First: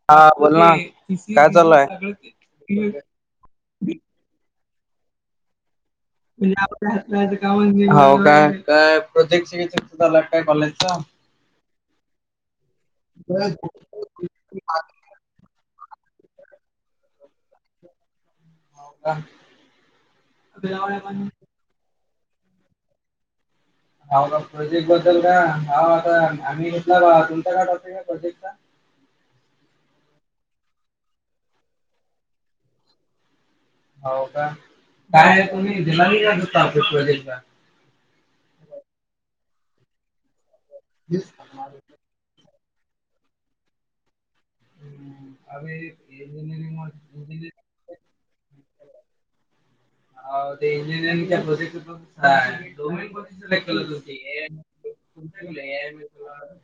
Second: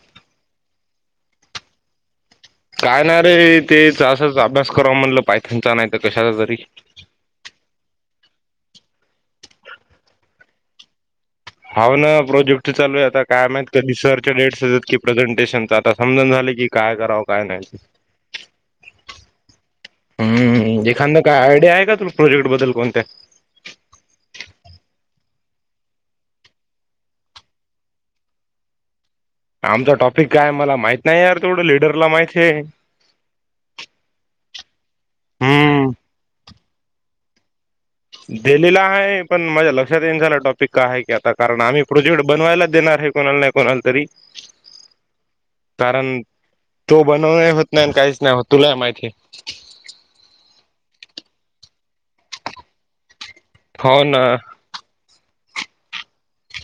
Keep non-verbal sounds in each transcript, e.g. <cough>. <unintelligible> हा बोल ना काय चालू हा?. काय नाही रे तेच असंच अभ्यास करावा म्हटलं पायथान चा <unintelligible> हो का काय प्रोजेक्ट <unintelligible> काय बोलायचं हा ना प्रोजेक्ट चालू आहे आता काय हो महित कधी सर? कि डेट <unintelligible> प्रेझेंटेशनच आता समजना काय करावं काय नाही? का <inaudible> हम्म एखादं काय आयडिया का तुला? प्रोजेक्ट बद्दल कोणत्या? ह का प्रोजेक्ट बद्दल का ह आता आम्ही घेतला तुमचा काय टॉपिक आहे प्रोजेक्ट चा? आमचा टॉपिक काय मला माहित नाही यार तेवढं लिडरला माहित आहे हो का काय नाही तुम्ही हम्म दिला नाही काय अस प्रोजेक्टचा दिलेला आहे पण माझ्या लक्षात येईना झाला टॉपिक काय आहे की आता कारण हम्म आम्ही प्रोजेक्ट बनवायला देणार आहे कोणाला नाही कोणाला तरी? अरे कारण इंजिनिअरिंग तो बनवून होत नाही आणि काहीच नाही तुलाय इंजिनिअरिंग माहितीय हो ते इंजिनिअरिंगच्या प्रोजेक्ट हो ना <unintelligible> <unintelligible>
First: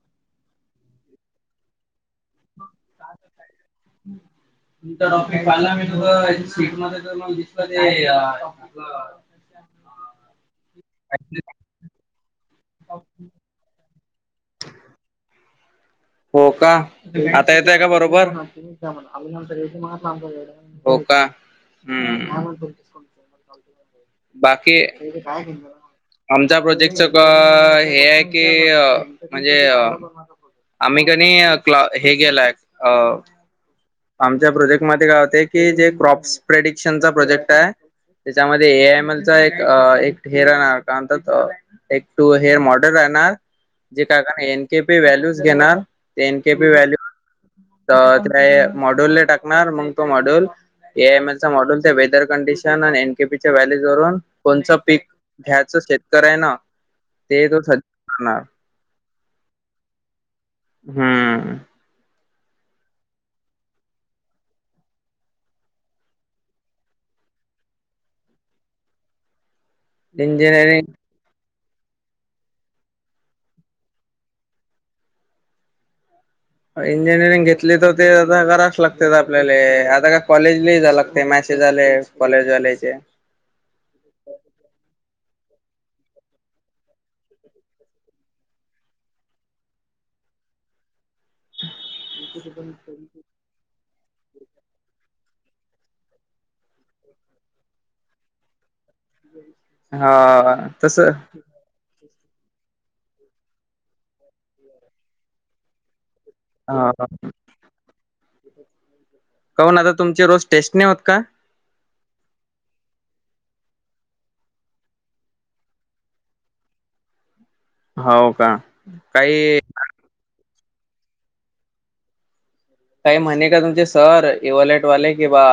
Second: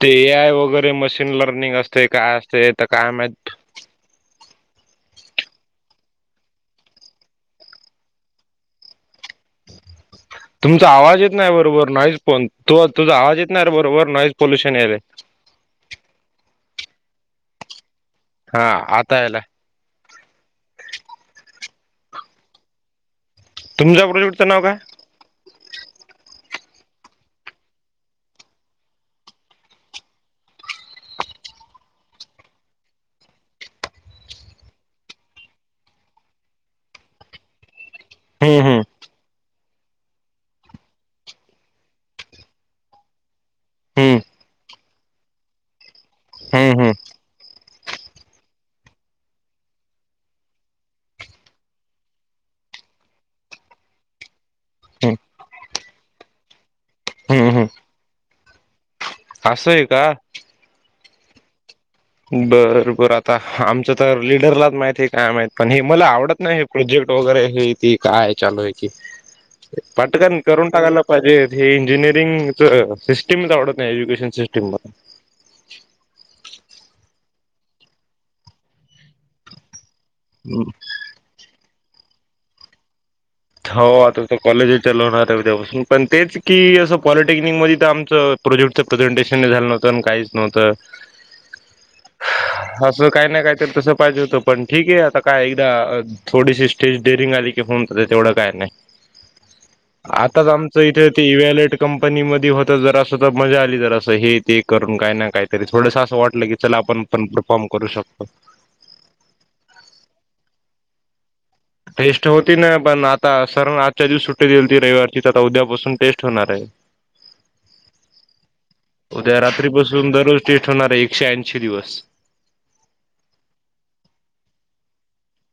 ते एआय वगैरे मशीन लर्निंग असतय काय असतय माहित? हम्म तुमचा टॉपिक काढला मी तु सीट मध्ये मला दिसलं ते हेच तुमचा आवाज येत नाही बरोबर नाहीच पण तुझा आवाज येत नाही बरोबर नाॉईस पोलुशन यायलय. हो का? आता येतय <unintelligible> का बरोबर? हा आता यायला <unintelligible> हो का हंम तुमच्या प्रोजेक्टचं नाव काय बाकी <unintelligible> आमच्या प्रोजेक्ट हे हाय की आम्ही कणी क्ला हे केेलाय अ आमच्या प्रोजेक्ट मध्ये काय होतय की जे क्रॉपस प्रेडिक्शनचा प्रोजेक्ट आहे त्याच्यामध्ये हम्म ए आय एक एक हेअर राहणार काय एक टू हेअर मॉडल राहणार ते जे हम्म काय एन के पी व्हॅल्यूज घेणार एन के पी हम्म हम्म व्हॅल्यू तर काय ते मॉडूल ला टाकणार मग तो मॉडूल ए आय अम अल चा मॉडेल त्या वेदर कंडिशन आणि व्हॅल्यूस वरुन कोणच पी हम्म घ्यायचं शेतकऱ्यान ते हम्म तो हम्म ठरविणार असं हाय का? हम्म.. बरं बरं आता आमच्या तर लीडरलाच माहित काय माहित काय मला हे आवडत नाही. प्रोजेक्ट वगैरे हे त काय चालू आहे क पटकन करून इंजिनिअरिंग टाकायलाय पाहिजे हे इंजिनरिंगच सिस्टीमच आवडत नाही एज्युकेशन सिस्टिम. इंजिनिअरिंग घेतली तर ते आता करायलाच लागतय आपल्याला आता काय मला कॉलेजला जा लागते मॅथस. ते झाले कॉलेजवाल्याचे हो आता तर कॉलेज लवणार आहे उद्यापासून पण तेच की असं पॉलिटेक्निक मध्ये तर आमच प्रोजेक्टचं प्रेझेंटेशन हि झालं नव्हतं आणि काहीच नव्हतं असं काही नाही काही तसं पाहिजे होतं पण ठीक आहे आता काय एकदा थोडीशी स्टेज डेअरिंग आली की होउन तेवढं काय नाही आताच हा आमच तस इथे ते हा इवल कंपनीमध्ये होत जर असं तर मजा आली जर असं हे ते करून काय ना काय तरी थोडस असं वाटलं की चला आपण पण परफॉर्म करू शकतो. कहून आता तुमचे रोज टेस्ट नाही होत का. टेस्ट होती ना पण आता <unintelligible> सरण आजच्या दिवस सुट्टी दिलती रविवारचीच आता उद्यापासून टेस्ट होणार आहे. हो का उद्या काही रात्री बसून दरोज ते ठरणाराय एकशे ऐंशी दिवस. काही म्हणे का तुमचे सर एव्हलेट वाले किं बा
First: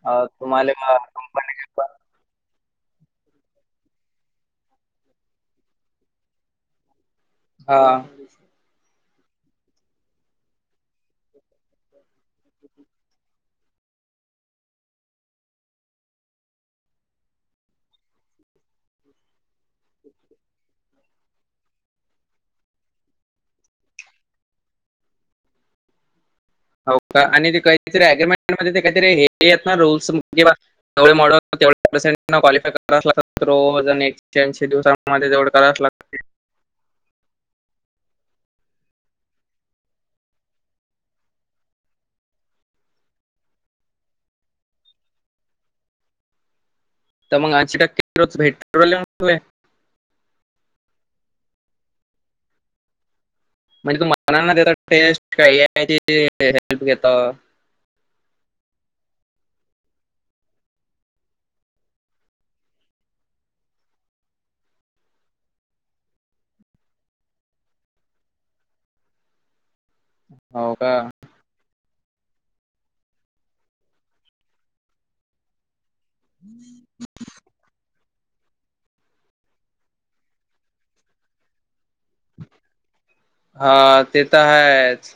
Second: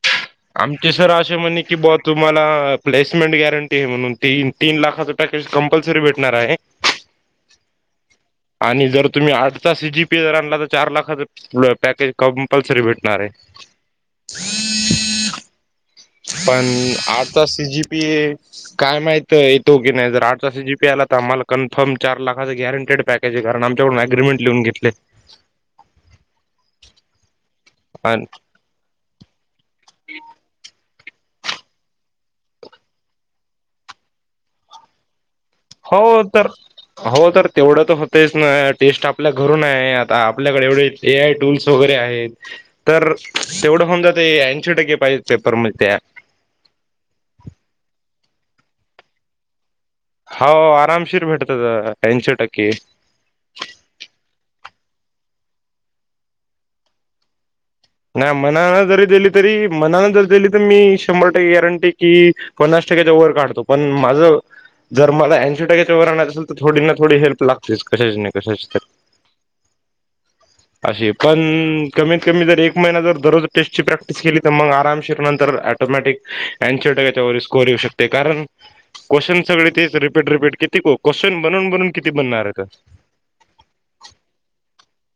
<unintelligible> आमचे सर असे म्हणे की बाॅ तुम्हाला प्लेसमेंट गॅरंटीय म्हणून तीन तीन लाखाच पॅ <unintelligible> कंपलसरी भेटणार आहे. हा. आणि जर तुम्ही <unintelligible> हाजचा सी जी पेअर आणला तर चार लाखाच. <unintelligible> पॅकेज कंपल्सरी भेटणार आहे. पणं आता सी जी पीए. काय माहित येतो की नाही जर आठचा सी जीपी आला तर आम्हाला कन्फर्म चार लाखाचा गॅरंटेड पॅक कारण आमच्याकडून अग्रीमेट लिहून घेतले. हो का आणि ते काहीतरी आणि अग्रीमेंटमध्येध्ये ते काहीतरी हे येत ना रूल्स <unintelligible> तेवढे मॉडक तेवढ-पर्सेट <unintelligible> क्वालिफायोजक् दिवस. मध्ये <unintelligible> जवड क हो तर. हो तर तेवढं तर हूतयच ना टेस्ट आपल्या घरूनाय आता आपल्याकडे एवढे ए आय टूल्स वगैरे आहेत. तर तेवढं होऊन जातंय ऐंशी टक्के पाहिजे पेपरम त्या त मग ऐंशी टक्के <unintelligible> रोज <unintelligible> भेट्रोल आहे. हो आरामशीर भेटत ऐंशी टक्के. म्हणजे <unintelligible> तुम्हाला <inaudible> त्या टेस्ट <unintelligible> काही आहे त हेल्प घेता. नाय मनान जरी दिली तरी मनान जरी दिली तर मी शंभर टक्के गॅरंटी कि पन्नास टक्क्याच्या वर काढतो पणं माझं. जर मला ऐंशी टक्क्याच्या वर आणायचं असल तर थोडी ना थोडी हेल्प लागतेच कशाची नाही कशाची तर. हो का अशी पणं कमीत कमी जर एक क महिना जर दररोज टेस्टची प्रॅक्टिस केली तर मग <unintelligible> आरामशिर नंतर <unintelligible> ऑटोमॅटिक ऐंशी टक्क्याच्या वर स्कोर येऊ शकतो. ते कारण क्वेश्चन सगळे तेच रिपीट रिपीट किती को क्वेश्चन बनून बनून किती बणारयत. हा ते तर हायच.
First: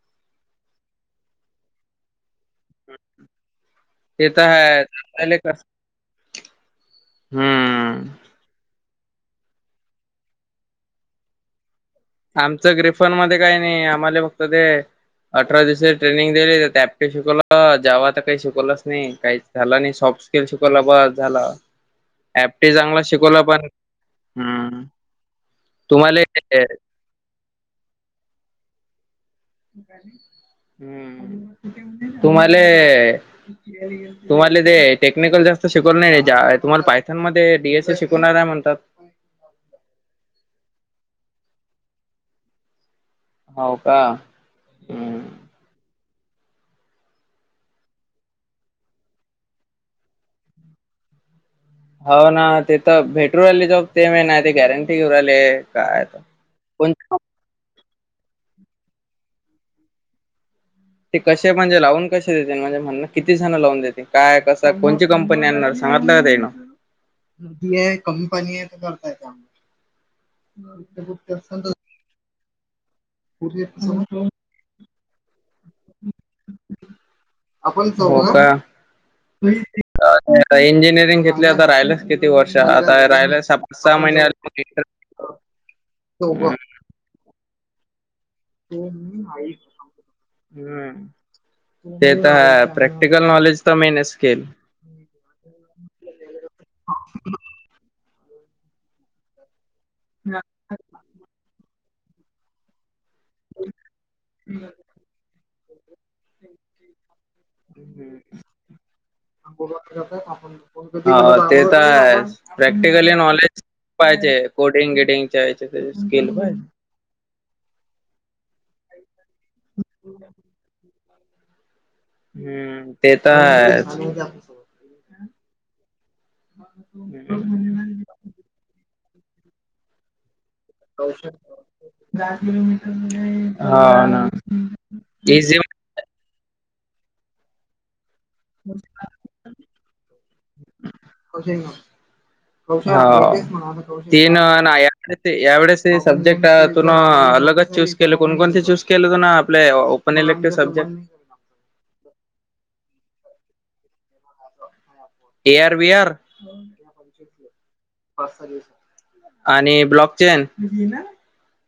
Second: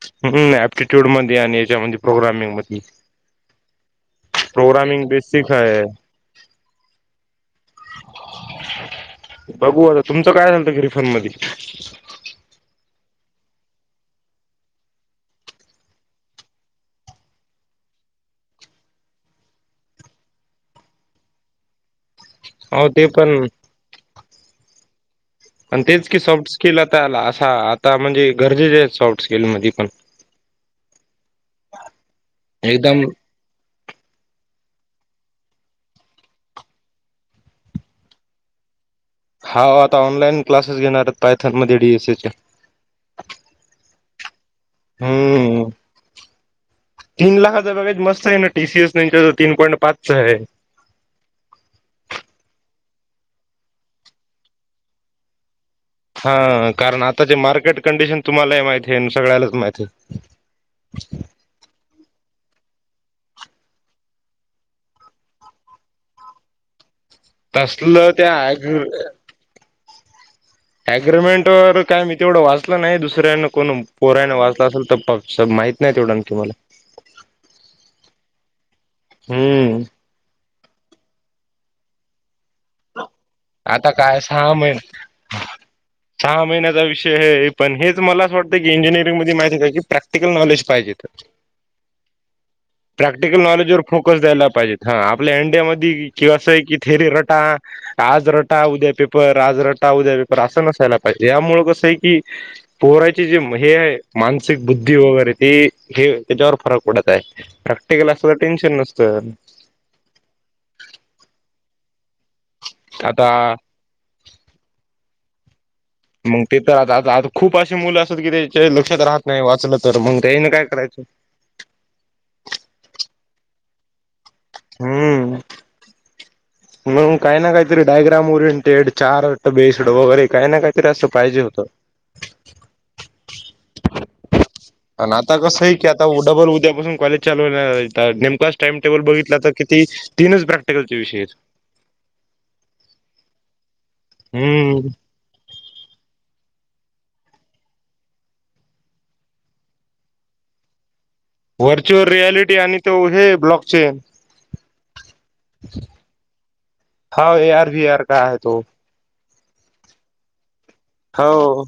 <unintelligible> ह् ॲप्टिट्यूड मध्ये आणि हेच्यामध्ये प्रोग्रामिंग मध्ये. ते तर <unintelligible> आहेच प्रोग्रामिंग आपल्याले बेसिख कस हाय. हम्म. बघू आता तुमचं काय झालत <unintelligible> रिफंड मध्यी. आमचं ग्रिफन मध्ये काइ‌ <unintelligible> नइ आम्हाला फक्त ते अठरा दिवस ट्रेनिंग दिली जाते <unintelligible> त्यापटे शिकवलं जावा काही शिकवलंच नाही काहीच. झाला नइ सॉफ्ट स्केल शिकवला <unintelligible> बस झाला. <inaudible> <unintelligible> हो ते हम्म पण-आण तेच कि सॉफ्ट तुम्हाला स्किल. तल असा आता म्हणजे गरजेचे <unintelligible> पण हम्म -तुम्हाले एकदम <inaudible> तुम्हाले ते टेक्निकल जास्त शिकवलं <unintelligible> नाही-जा तुमाला पायथान मध्ये डीएस ए शिकवणारय म्हणतात हाव आता ऑनलाईन क्लासेस घेणारयत पायथन मध्ये डीएसएच्या हाव का हम्म तीन लाखाच बगेज मस्त हाय ना टीसीएस न तीन पॉईंट पाच्चय हो ना ते तर भेटू राहिले जॉब ते म ना ते गॅरंटी घेऊ राहिले. काय आता. हा कोण कारण आता ज मार्केट कंडिशन तुम्हालाही माहिती आहे सगळ्यालाच माहिती आहे. ते कसे म्हणजे लावून कसे देेत म्हणजे म्हण किती जण लावून देेते काय कसं कोणची कंपनी आणणार सांगतलं का देईण. नदी आहे तसलं कमी पानी आहे तर त्या करता य त्या <inaudible> अग्रीमेंट वर काय मी तेवढं वाचलं नाही दुसऱ्यानं कोण पोऱ्यानं वाचला असेल तर पक् सर माहत नाही तेवढं तुम्हाला आपण सता हम्म तु इंजिनिअरिंग घेतली आता राहिलस किती वर्ष आता राहिलस. आता काय सहा महिन सहा महिन्याचा विषय हे पण हेच मलाच वाटत. इजिअरिंगमध्ये माहिती का की प्रॅक्टिकल नॉलेज हम्म. पाहिजे तर ते तर प्रॅक्टिकल नॉलेज तर मेनस पाहिजे हा आपल्या अंड्यामध्ये किवा असं आहे की थेरे रटा आज रटा उद्या पेपर आज रटा उद्या पेपर असं नसायला पाहिजे यामुळ कसं आहे की. पोराची जे हे आहे मानसिक बुद्धी वगैरे तेी हे तेच्यावर फरक पडताय प्रॅक्टिकल असल टेन्शन नसतं <inaudible> ते तर हायेच प्रॅक्टिकली आता नॉलेज पाहिजे कोडिंग गेडिंगच्या <unintelligible> स्किल पाहिजे <unintelligible> आता खूप अशे मुलं असतात की त्याच्या लक्षात राहत नाही वाचलं तर मग तेन काय करायचं हम्म ते <unintelligible> त हायच हम्म मग काही ना काहीतरी डायग्राम ओरिएंटेड चार बेस्ड वगैरे काय ना काही औष- आण आता इझी कसं आहे की आता डबल उद्यापासून कॉलेज चालू नेम क्लास टाइम टेबल बघितला तर किती तीनच प्रॅक्टिकलचे विषय आहेत. हा तीन हम्म नाही यावेेळेस सब्जेक्ट तुून अलगच चूज केले कोणकोणते चूज केले तु ना आपले पण इलेक्ट्रि सब्जेक्ट व्हर्च्युअल रियालिटी आणि तो हे block chain A R B R हा ए आर वी आर का आहे तो? आणि ब्लॉक चेन हो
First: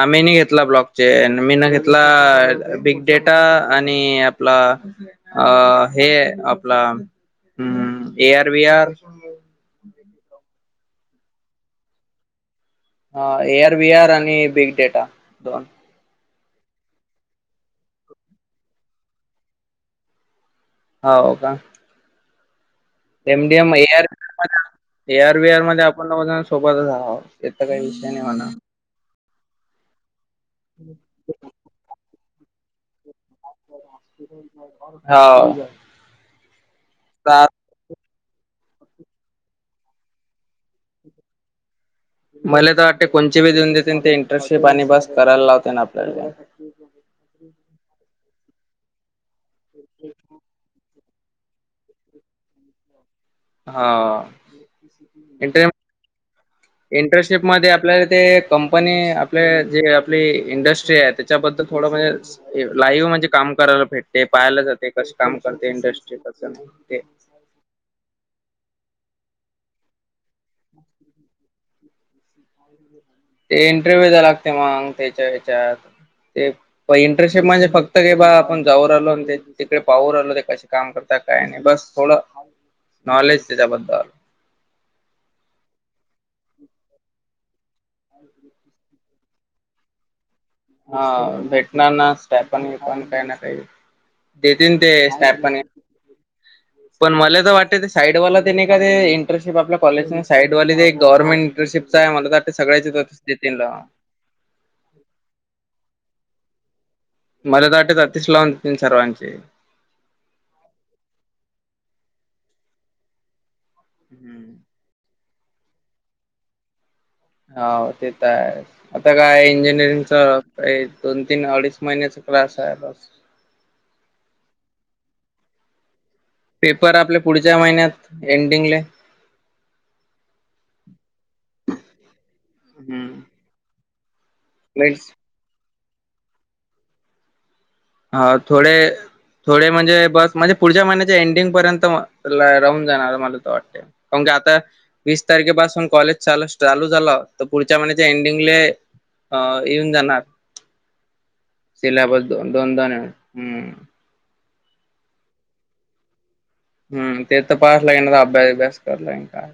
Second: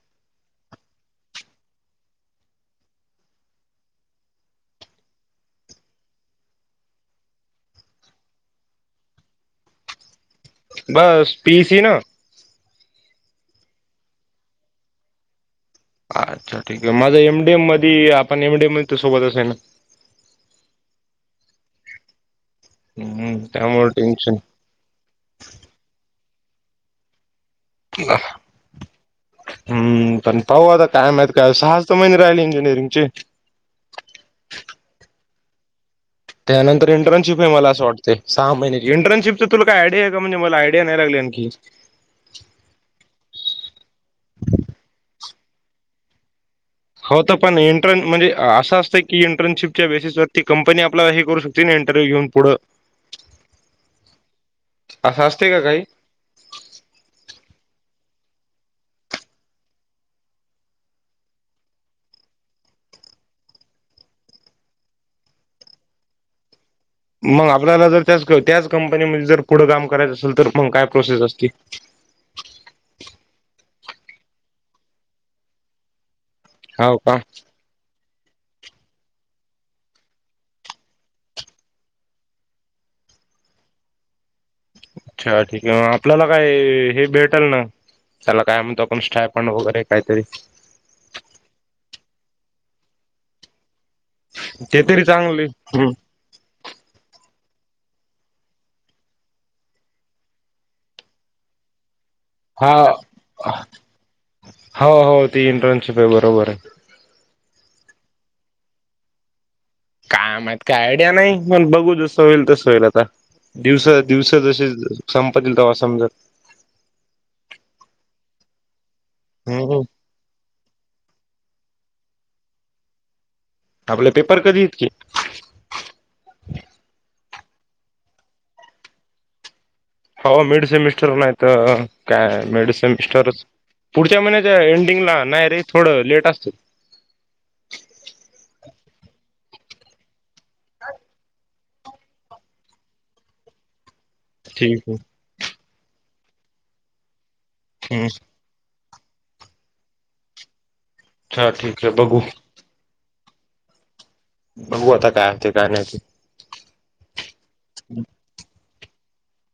आम्ही नी घेतला ब्लॉक चे मी न घेतला बिग डेटा आणि आपला अ हे आपला ए आर वी आर बस पीस ही ना ह ए आर वी आर आणि बिग डेटा दोन अच्छा ठीक आहे माझं एम डी एम मधे आपण एम डी एममध्ये तर सोबत अस आहे ना हा हो का, हम्म एमडी एम त्यामुळे एअर टेन्शन ए आरवीआर मध्ये आपण दोघजणं सोबतच अहो याचा काही विषय नाही होणार. हम्म पण पाहू आता काय माह काय सहज तर महि राहिल इंजिनिअरिंगचे हाव त्यानंतर इंटर्नशिप मला असं वाटते. ते सहा महिने इंटर्नशिपचं तुला काय आयडिया आहे का म्हणजे मला आयडिया नाही लागली आणखी मला तर वाटते कोणते बी देऊन देते ते इंटर्नशिप आणि बस करायला लावते ना आपल्याला हो तर पण इंटर्न म्हणजे असं असतं की इंटर्नशिपच्या बेसिस वरती कंपनी आपला हे करू शकते. तीन इंटरव्ह्यू घेऊन पुढं हा असं असते का <unintelligible> काही इंटर्नशिप मध्ये आपल्याला ते कंपनी आपले जे आपली इंडस्ट्री आहे. त्याच्याबद्दल थोडं म्हणजे लाईव्ह म्हणजे काम करायला भेटते पाहायला जाते कशी काम करते इंडस्ट्री. ते. मग आपल्याला जर त्या त्याच कंपनीमध्ये जर पुढं काम करायचं असेल तर मग काय प्रोसेस असते? ह <inaudible> ते इंटरव्ह्यू द्या लागते मग त्याच्या हच्यात ते प हो का इंटरनशिप म्हणजे फक्त बा आपण जाऊन आलो आणि तिकडे पाहून आलो ते कसे काम करत काय नाही बस थोडं. नॉलेज त्याच्याबद्दल. अच्छा ठीक आहे मग आपल्याला काय हे भेटेल ना. त्याला काय म्हणतो आपण स्टायपेंड वगैरे काहीतरी. हा भेटणार ना स्टायपेंड बिपेंड काही ना काही. देतील ते स्टायपेंड. ह. पण मले तर वाटत ते साईडवाला ते नाही का ते इंटर्नशिप आपल्या कॉलेज साईडवाली ते गव्हर्नमेंट इंटर्नशिप काय म्हणतात? हा हो हो ती इंटर्नशिप आहे बरोबर आहे. मलात आटेत अतिश लावन सर्वांचे. काय माहित काय आयडिया नाही मण बघू जसं होईल तसं होईल आता दिवसा दिवस हम्म. जसे संपतील तेव्हा समजत हो ते तर आहे आता काय हम्म इंजिनिअरिंग तर दोन तीन अडीच महिन्याचा क्लास आहे बस आपलं पेपर कधी येत की? पेपर आपले पुढच्या महिन्यात एंडिंगले हो मिड सेमिस्टर नाही तर काय मिड हम्म. सेमिस्टरच. पुढच्या महिन्याच्या मिड एंडिंगला नाही रे थोडं लेट असतं. हा थोडे. थोडे म्हणजे बस म्हणजे पुढच्या महिन्याच्या एंडिंग पर्यंत राहून जाणार मला त वाटत. कारण की आता ठीक वीस तारखेपासून कॉलेज चालू चालू झाला तर पुढच्या आहे महिन्याच्या एंडिंगले अ येऊन जाणार अच्छा ठीक आहे बघू सिलबस द दोनदाण येऊन हम्म. बघू आता काय हो ते काय नाहीते. हम्म ते तर पाहायचं लागेल ना अभ्यास अभ्यास करला काय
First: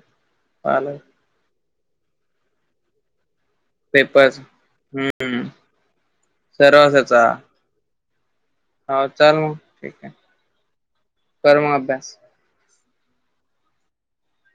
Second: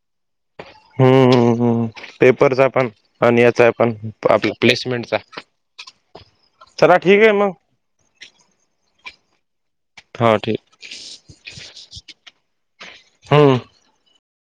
पा. ह्् पेपरचा पण आणि याचा पण. पण पेपर्स आपला प्लेसमेंटचा हम्म सर्वच चला ठीक आहे मग. हा चाल म. हा ठीक अभ्यास हम.